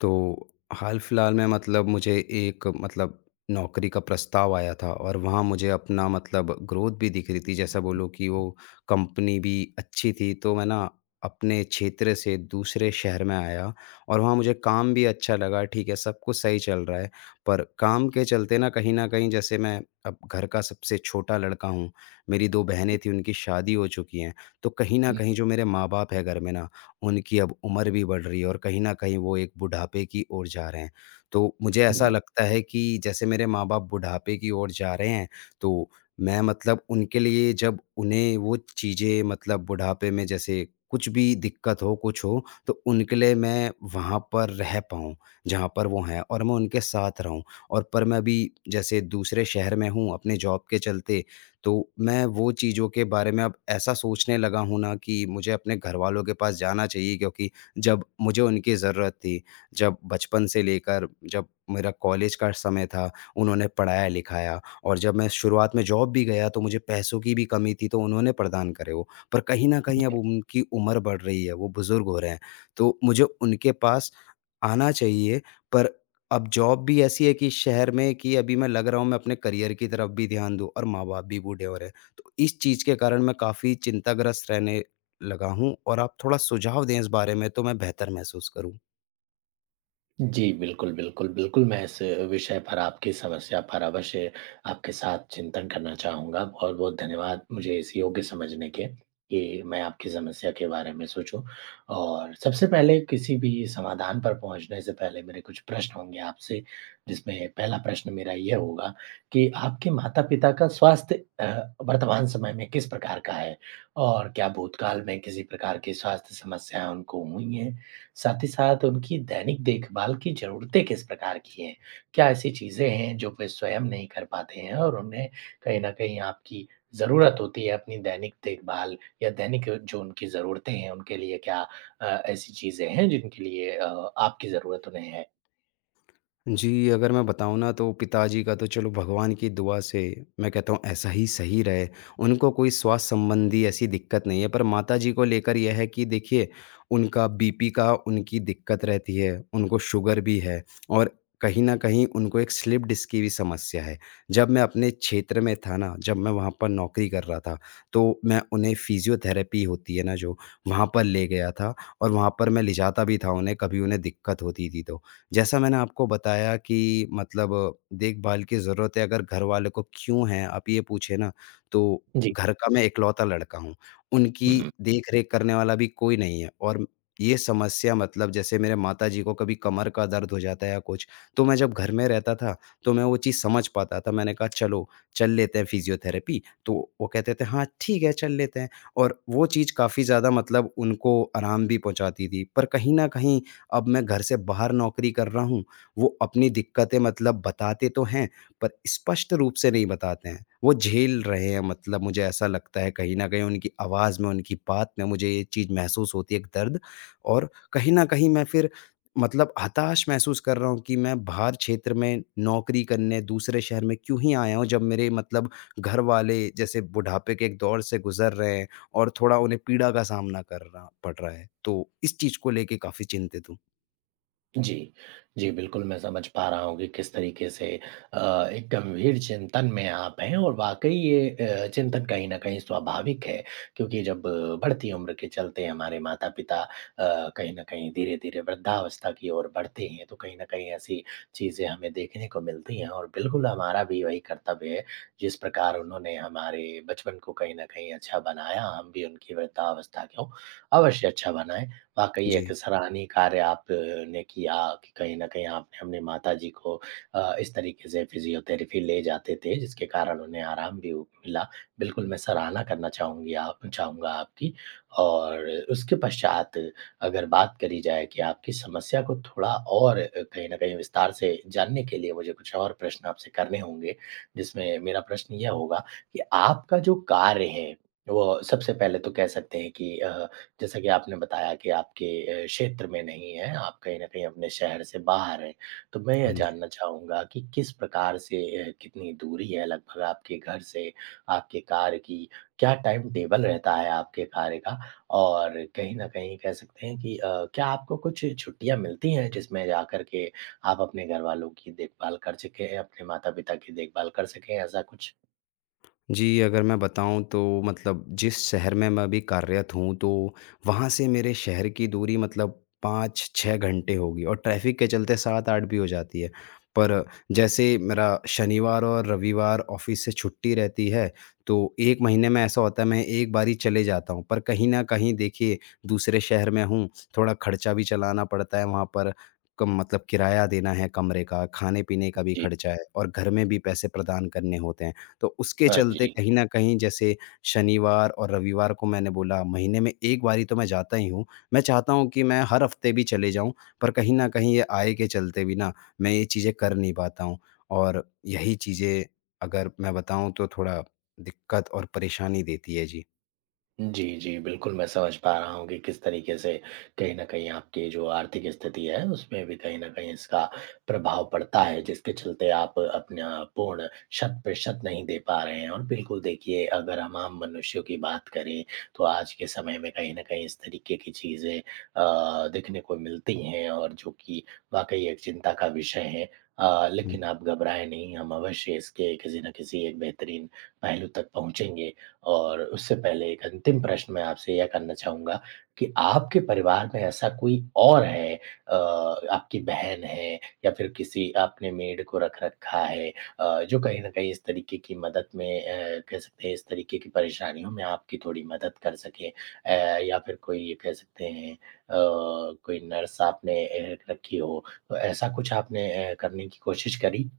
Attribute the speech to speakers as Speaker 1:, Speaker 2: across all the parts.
Speaker 1: तो, हाल-फ़िल्हाल में मतलब मुझे एक मतलब नौकरी का प्रस्ताव आया था और वहाँ मुझे अपना मतलब ग्रोथ भी दिख रही थी। जैसा बोलो कि वो कंपनी भी अच्छी थी। तो मैं ना अपने क्षेत्र से दूसरे शहर में आया और वहाँ मुझे काम भी अच्छा लगा। ठीक है, सब कुछ सही चल रहा है पर काम के चलते ना कहीं न कहीं जैसे मैं अब घर का सबसे छोटा लड़का हूँ, मेरी 2 बहनें थीं, उनकी शादी हो चुकी हैं। तो कहीं न कहीं जो मेरे माँ-बाप हैं घर में ना, उनकी अब उम्र भी बढ़ रही है और कहीं न कहीं वो एक बुढ़ापे की ओर जा रहे हैं। तो मुझे ऐसा लगता है कि जैसे मेरे माँ-बाप बुढ़ापे की ओर जा रहे हैं तो मैं मतलब उनके लिए जब उन्हें वो चीज़ें मतलब बुढ़ापे में जैसे कुछ भी दिक़्कत हो, कुछ हो तो उनके लिए मैं वहाँ पर रह पाऊँ जहाँ पर वो हैं और मैं उनके साथ रहूँ। और पर मैं भी जैसे दूसरे शहर में हूँ अपने जॉब के चलते तो मैं वो चीज़ों के बारे में अब ऐसा सोचने लगा हूँ ना कि मुझे अपने घरवालों के पास जाना चाहिए क्योंकि जब मुझे उनकी ज़रूरत थी, जब बचपन से लेकर जब मेरा कॉलेज का समय था, उन्होंने पढ़ाया-लिखाया और जब मैं शुरुआत में जॉब भी गया तो मुझे पैसों की भी कमी थी तो उन्होंने प्रदान करे वो। पर कहीं न कहीं अब उनकी उम्र बढ़ रही है, वो बुजुर्ग हो रहे हैं, तो मुझे उनके पास आना चाहिए। पर अब जॉब भी ऐसी है कि शहर में कि अभी मैं लग रहा हूँ, मैं अपने करियर की तरफ़ भी ध्यान दूँ और माँ-बाप भी बूढ़े हो रहे हैं। तो इस चीज़ के कारण मैं काफ़ी चिंताग्रस्त रहने लगा हूँ और आप थोड़ा सुझाव दें इस बारे में तो मैं बेहतर महसूस करूँ।
Speaker 2: जी, बिल्कुल, बिल्कुल, बिल्कुल, मैं इस विषय पर आपकी समस्या पर अवश्य आपके साथ चिंतन करना चाहूँगा, बहुत-बहुत धन्यवाद मुझे इस योग्य समझने के, कि मैं आपकी समस्या के बारे में सोचूँ। और सबसे पहले किसी भी समाधान पर पहुँचने से पहले मेरे कुछ प्रश्न होंगे आपसे, जिसमें पहला प्रश्न मेरा ये होगा कि आपके माता-पिता का स्वास्थ्य अ, वर्तमान समय में किस प्रकार का है और क्या भूतकाल में किसी प्रकार की स्वास्थ्य समस्याएँ उनको हुई हैं? साथ ही साथ उनकी दैनिक देखभाल की ज़रूरतें किस प्रकार की हैं? क्या ऐसी चीज़ें हैं, जो वे स्वयं नहीं कर पाते हैं और उन्हें कहीं न कहीं आपकी ज़रूरत होती है अपनी दैनिक देखभाल या दैनिक जो उनकी ज़रूरतें हैं उनके लिए क्या अ, ऐसी चीज़ें हैं जिनके लिए अ, आपकी ज़रूरत उन्हें है?
Speaker 1: जी, अगर मैं बताऊँ ना तो पिताजी का तो चलो भगवान की दुआ से, मैं कहता हूँ ऐसा ही सही रहे, उनको कोई स्वास्थ्य संबंधी ऐसी दिक्कत नहीं है, पर माताजी को लेकर ये है कि देखिए उनका बीपी का उनकी दिक्कत रहती है, उनको शुगर भी है और कहीं न कहीं उनको एक स्लिप-डिस्क की भी समस्या है, जब मैं अपने क्षेत्र में था ना, जब मैं वहाँ पर नौकरी कर रहा था, तो मैं उन्हें फ़िज़ियोथेरेपी होती है ना जो, वहाँ पर ले गया था और वहाँ पर मैं ले जाता भी था उन्हें कभी उन्हें दिक्कत होती थी तो, जैसा मैंने आपको बताया कि मतलब देखभाल की ज़रूरत है अगर घरवाले को क्यों है, आप ये पूछें ना तो
Speaker 2: जी।
Speaker 1: घर का मैं इकलौता लड़का हूँ। उनकी
Speaker 2: हुँ।
Speaker 1: देख-रेख करने वाला भी कोई नहीं है और म ये समस्या मतलब जैसे मेरे माताजी को कभी कमर का दर्द हो जाता है या कुछ, तो मैं जब घर में रहता था, तो मैं वो चीज समझ पाता था। मैंने कहा, "चलो, चल लेते हैं फ़िज़ियोथेरेपी" तो वो कहते थे, "हाँ, ठीक है, चल लेते हैं" और वो चीज़ काफ़ी ज़्यादा मतलब उनको आराम भी पहुँचाती थी। पर कहीं न कहीं अब मैं घर से बाहर नौकरी कर रहा हूँ, वो अपनी दिक्कतें मतलब बताते तो हैं, पर स्पष्ट रूप से नहीं बताते हैं, वो झेल रहे हैं मतलब मुझे ऐसा लगता है कहीं न कहीं उनकी आवाज़ में, उनकी बात में मुझे ये चीज महसूस होती है एक दर्द और कहीं न कहीं मैं फिर मतलब हताश महसूस कर रहा हूँ कि मैं बाहर क्षेत्र में नौकरी करने दूसरे शहर में क्यों ही आया हूँ जब मेरे मतलब घरवाले, जैसे बुढ़ापे के एक दौर से गुजर रहे हैं और थोड़ा उन्हें पीड़ा का सामना करना पड़ रहा है। तो इस चीज को लेकर काफ़ी चिंतित हूँ।
Speaker 2: जी। जी बिल्कुल, मैं समझ पा रहा हूँ कि किस तरीके से अ, एक गंभीर चिंतन में आप हैं और वाक़ई ये अ, चिंतन कहीं न कहीं स्वाभाविक है। क्योंकि जब बढ़ती उम्र के चलते हमारे माता-पिता अ, कहीं न कहीं धीरे-धीरे वृद्धावस्था की ओर बढ़ते हैं तो कहीं न कहीं ऐसी चीज़ें हमें देखने को मिलती हैं और बिल्कुल हमारा भी वही कर्तव्य है जिस प्रकार उन्होंने हमारे बचपन को कहीं न कहीं अच्छा बनाया हम भी उनकी वृद्धावस्था को अवश्य अच्छा बनाएँ। वाक़ई एक
Speaker 1: जी।
Speaker 2: सराहनीय कार्य आपने किया कि कहीं न कहीं आपने अपने माताजी को अ, इस तरीके से फिज़ियोथेरेपी ले जाते थे जिसके कारण उन्हें आराम भी उ मिला। बिल्कुल मैं सराहना करना चाहूँगी आप चाहूँगा आपकी। और उसके पश्चात अगर बात करी जाए कि आपकी समस्या को थोड़ा और कहीं न कहीं विस्तार से जानने के लिए मुझे कुछ और प्रश्न आपसे करने होंगे। जिसमें मेरा प्रश्न ये होगा कि आपका जो कार्य है वो सबसे पहले तो कह सकते हैं कि अ, जैसा कि आपने बताया कि आपके ए क्षेत्र में नहीं है, आप कहीं न कहीं अपने शहर से बाहर हैं। तो मैं ये
Speaker 1: हाँ जी।
Speaker 2: जानना चाहूँगा कि किस प्रकार से अ, कितनी दूरी है लगभग आपके घर से आपके कार्य की? क्या टाइम टेबल रहता है आपके कार्य का? और कहीं न कहीं कह सकते हैं कि अ, क्या आपको कुछ छुट्टियाँ मिलती हैं जिसमें जाकर के आप अपने घरवालों की देखभाल कर सकें हैं, अपने माता-पिता की देखभाल कर सकें ऐसा कुछ?
Speaker 1: जी, अगर मैं बताऊँ तो मतलब जिस शहर में मैं अभी कार्यत हूँ, तो वहाँ से मेरे शहर की दूरी मतलब 5-6 घंटे होगी और ट्रैफिक के चलते 7-8 भी हो जाती है। पर जैसे मेरा शनिवार और रविवार ऑफिस से छुट्टी रहती है तो 1 महीने में ऐसा होता है मैं एक बारी चले जाता हूँ। पर कहीं न कहीं देखिए दूसरे शहर में हूँ थोड़ा खर्चा भी चलाना पड़ता है वहाँ पर क मतलब किराया देना है कमरे का, खाने-पीने का भी
Speaker 2: जी।
Speaker 1: खर्चा है और घर में भी पैसे प्रदान करने होते हैं। तो उसके
Speaker 2: हाँ
Speaker 1: चलते
Speaker 2: जी।
Speaker 1: कहीं न कहीं जैसे शनिवार और रविवार को मैंने बोला, महीने में 1 बार ही तो मैं जाता ही हूँ। मैं चाहता हूँ कि मैं हर हफ्ते भी चले जाऊँ पर कहीं न कहीं ये आय के चलते भी ना मैं ये चीजें कर नहीं पाता हूँ और यही चीज़ें अगर मैं बताऊँ तो थोड़ा दिक्कत और परेशानी देती है जी।
Speaker 2: जी, जी, बिल्कुल। मैं समझ पा रहा हूँ कि किस तरीके से कहीं न कहीं आपकी जो आर्थिक स्थिति है, उसमें भी कहीं न कहीं इसका प्रभाव पड़ता है, जिसके चलते आप अपना पूर्ण शत-प्रतिशत नहीं दे पा रहे हैं और बिल्कुल देखिए अगर हम आम मनुष्यों की बात करें तो आज के समय में कहीं न कहीं इस तरीके की चीज़ें अ, देखने को मिलती हैं और जो कि वाक़ई एक चिंता का विषय है। अ,
Speaker 1: हुँ।
Speaker 2: लेकिन आप घबराएँ नहीं, हम अवश्य इसके किसी न किसी एक बेहतरीन पहलू तक पहुँचेंगे और उससे पहले एक अंतिम प्रश्न मैं आपसे ये करना चाहूँगा कि आपके परिवार में ऐसा कोई और है अ, आपकी बहन है या फिर किसी आपने मेड को रख रखा है अ, जो कहीं न कहीं इस तरीके की मदद में अ, कह सकते हैं इस तरीके की परेशानियों में आपकी थोड़ी मदद कर सके अ, या फिर कोई अ, कह सकते हैं अ, कोई नर्स आपने अ, रखी हो तो ऐसा कुछ आपने अ, करने की कोशिश करी?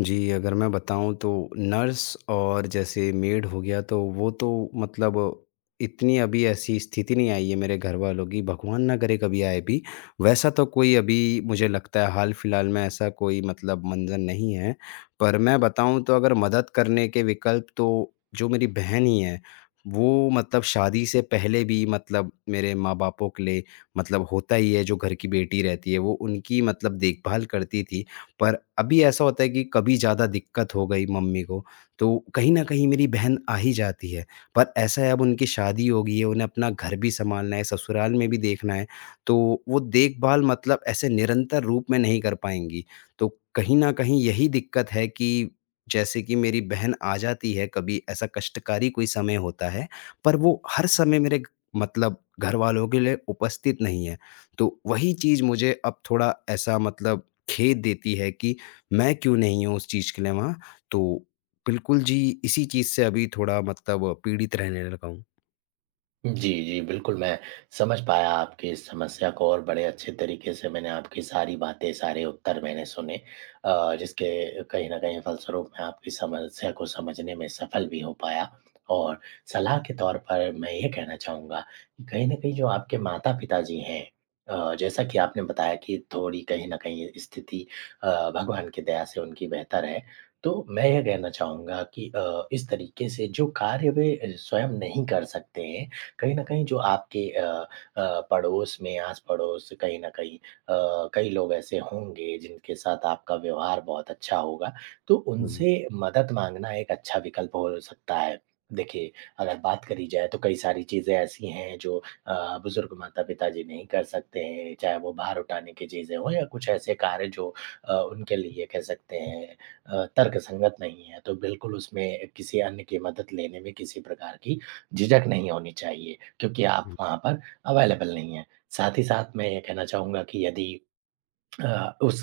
Speaker 1: जी, अगर मैं बताऊँ तो नर्स और जैसे मेड हो गया तो वो तो मतलब इतनी अभी ऐसी स्थिति नहीं आई है मेरे घर वालों की, भगवान ना करे कभी आए भी, वैसा तो कोई अभी मुझे लगता है हाल-फिलहाल में ऐसा कोई मतलब मंज़र नहीं है। पर मैं बताऊँ तो अगर मदद करने के विकल्प तो जो मेरी बहन ही है, वो मतलब शादी से पहले भी मतलब मेरे माँ-बापों के लिए मतलब होता ही है जो घर की बेटी रहती है, वो उनकी मतलब देखभाल करती थी। पर अभी ऐसा होता है कि कभी ज़्यादा दिक्कत हो गई मम्मी को, तो कहीं न कहीं मेरी बहन आ ही जाती है। पर ऐसा है अब उनकी शादी हो गई है, उन्हें अपना घर भी सँभालना है, ससुराल में भी देखना है, तो वो देखभाल मतलब ऐसे निरंतर रूप में नहीं कर पाएँगी। तो कहीं न कहीं यही दिक्कत है कि जैसे कि मेरी बहन आ जाती है कभी ऐसा कष्टकारी कोई समय होता है, पर वो हर समय मेरे क मतलब घर वालों के लिए उपस्थित नहीं है। तो वही चीज़ मुझे अब थोड़ा ऐसा मतलब खेद देती है कि, मैं क्यों नहीं हूँ उस चीज़ के लिए वहाँ? तो बिल्कुल जी, इसी चीज़ से अभी थोड़ा मतलब पीड़ित रहने लगा हूँ।
Speaker 2: जी, जी, बिल्कुल, मैं समझ पाया आपके इस समस्या को और बड़े अच्छे तरीके से मैंने आपकी सारी बातें, सारे उत्तर मैंने सुने अ, जिसके कहीं न कहीं फलस्वरूप मैं आपकी समस्या को समझने में सफल भी हो पाया और सलाह के तौर पर मैं ये कहना चाहूँगा, कि कहीं न कहीं जो आपके माता-पिता जी हैं अ, जैसा कि आपने बताया कि थोड़ी कहीं न कहीं स्थिति अ, भगवान की दया से उनकी बेहतर है। तो, मैं ये कहना चाहूँगा कि इस अ, तरीके से जो कार्य वे स्वयं नहीं कर सकते हैं, कहीं न कहीं जो आपके अ अ, पड़ोस में आस-पड़ोस कहीं न कहीं कई अ, कई लोग ऐसे होंगे जिनके साथ आपका व्यवहार बहुत अच्छा होगा, तो
Speaker 1: हुँ।
Speaker 2: उनसे मदद माँगना एक अच्छा विकल्प हो सकता है। देखिए, अगर बात करी जाए तो कई सारी चीज़ें ऐसी हैं जो अ, बुज़ुर्ग माता-पिता जी नहीं कर सकते हैं, चाहे वो भार उठाने की चीज़ें हो या कुछ ऐसे कार्य जो अ, उनके लिए कह सकते हैं अ, तर्कसंगत नहीं है, तो बिल्कुल उसमें किसी अन्य की मदद लेने में किसी प्रकार की झिझक नहीं होनी चाहिए, क्योंकि आप
Speaker 1: हुँ।
Speaker 2: वहाँ पर अवेलेबल नहीं हैं। साथ ही साथ मैं ये कहना चाहूँगा कि यदि अ, उस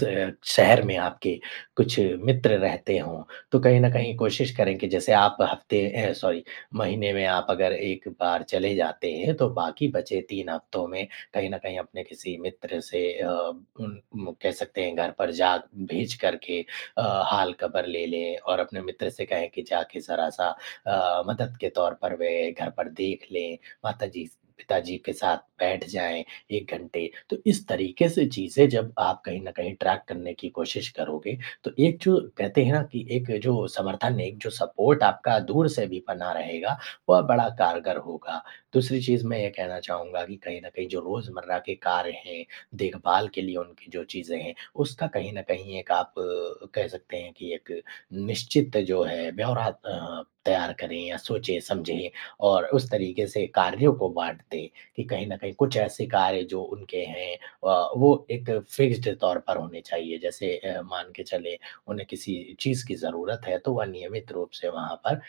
Speaker 2: शहर में आपके कुछ मित्र रहते हों, तो कहीं न कहीं कोशिश करें कि जैसे आप हफ्ते अ, सॉरी महीने में आप अगर 1 बार चले जाते हैं, तो बाकी बचे 3 हफ्तों में, कहीं न कहीं अपने किसी मित्र से अ, उम उम, कह सकते हैं घर पर जा भेजकर के अ, हाल खबर ले लें और अपने मित्र से कहें कि जाके ज़रा सा अ, मदद के तौर पर वे घर पर देख लें, माताजी-पिताजी के साथ बैठ जाएँ 1 घंटे, तो इस तरीके से चीज़ें जब आप कहीं न कहीं ट्रैक करने की कोशिश करोगे, तो एक जो कहते हैं ना कि एक जो समर्थन, एक जो सपोर्ट आपका दूर से भी बना रहेगा, वह बड़ा कारगर होगा। दूसरी चीज़ मैं ये कहना चाहूँगा कि कहीं न कहीं जो रोज़मर्रा के कार्य हैं, देखभाल के लिए उनकी जो चीज़ें हैं, उसका कहीं न कहीं एक आप अ, कह सकते हैं कि एक निश्चित जो है ब्यौरा अ, तैयार करें या सोचें-समझें और उस तरीके से कार्यों को बाँट दें कि कहीं न कहीं कुछ ऐसे कार्य जो उनके हैं अ, वो एक फिक्स्ड तौर पर होने चाहिए, जैसे अ, मान के चले उन्हें किसी चीज़ की ज़रूरत है तो वह नियमित रूप से वहाँ पर अ,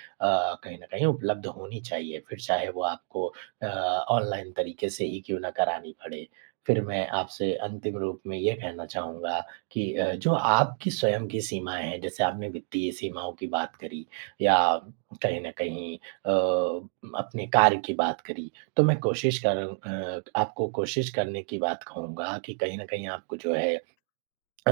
Speaker 2: कहीं न कहीं उपलब्ध होनी चाहिए, फिर चाहे वह आपको अ, ऑनलाइन तरीके से ही क्यों न करानी पड़े। फिर मैं आपसे अंतिम रूप में ये कहना चाहूँगा कि अ, जो आपकी स्वयं की सीमाएँ हैं, जैसे आपने वित्तीय सीमाओं की बात करी, या कहीं न कहीं अ, अपने कार्य की बात करी, तो मैं कोशिश कर अ, आपको कोशिश करने की बात कहूँगा कि कहीं न कहीं आपको जो है अ,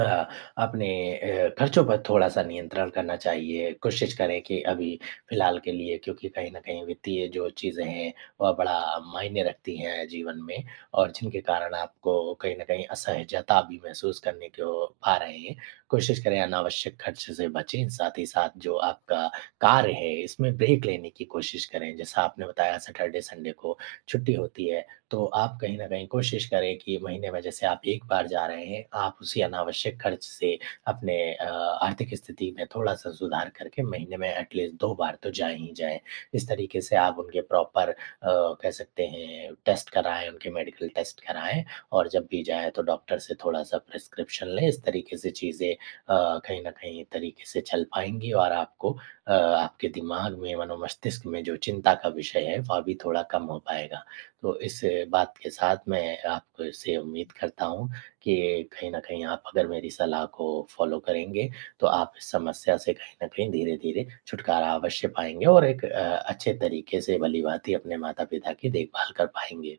Speaker 2: अपने अ, खर्चों पर थोड़ा-सा नियंत्रण करना चाहिए, कोशिश करें कि अभी फिलहाल के लिए क्योंकि कहीं न कहीं वित्तीय जो चीज़ें हैं, वह बड़ा मायने रखती हैं जीवन में और जिनके कारण आपको कहीं न कहीं असहजता भी महसूस करने को पा रहे हैं, कोशिश करें अनावश्यक खर्च से बचें, साथ ही साथ जो आपका कार्य है इसमें ब्रेक लेने की कोशिश करें, जैसा आपने बताया सैटरडे-संडे को छुट्टी होती है, तो आप कहीं न कहीं कोशिश करें कि महीने में जैसे आप 1 बार जा रहे हैं, आप उसी अनावश्यक खर्च से अपने अ, आर्थिक स्थिति में थोड़ा-सा सुधार करके महीने में एट लीस्ट 2 बार तो जाएँ ही जाएँ। इस तरीके से आप उनके प्रॉपर अ, कह सकते हैं टेस्ट कराएँ, उनके मेडिकल टेस्ट कराएँ और जब भी जाएँ तो डॉक्टर से थोड़ा-सा प्रिस्क्रिप्शन लें, इस तरीके से चीज़ें अ, कहीं न कहीं तरीके से चल पाएँगी और आपको अ, आपके दिमाग में मनो-मस्तिष्क में जो चिंता का विषय है, वह भी थोड़ा कम हो पाएगा। तो इस बात के साथ मैं आपसे उम्मीद करता हूँ, कि कहीं न कहीं आप अगर मेरी सलाह को फॉलो करेंगे, तो आप इस समस्या से कहीं न कहीं धीरे-धीरे छुटकारा अवश्य पाएँगे और एक अ, अच्छे तरीके से भली-भाँति अपने माता-पिता की देखभाल कर पाएँगे।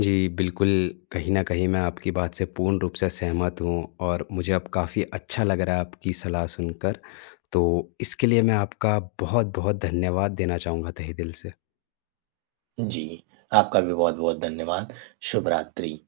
Speaker 1: जी, बिल्कुल, कहीं न कहीं मैं आपकी बात से पूर्ण रूप से सहमत हूँ और मुझे अब काफ़ी अच्छा लग रहा है आपकी सलाह सुनकर, तो इसके लिए मैं आपका बहुत-बहुत धन्यवाद देना चाहूँगा तहे दिल से।
Speaker 2: जी, आपका भी बहुत-बहुत धन्यवाद। शुभ-रात्रि।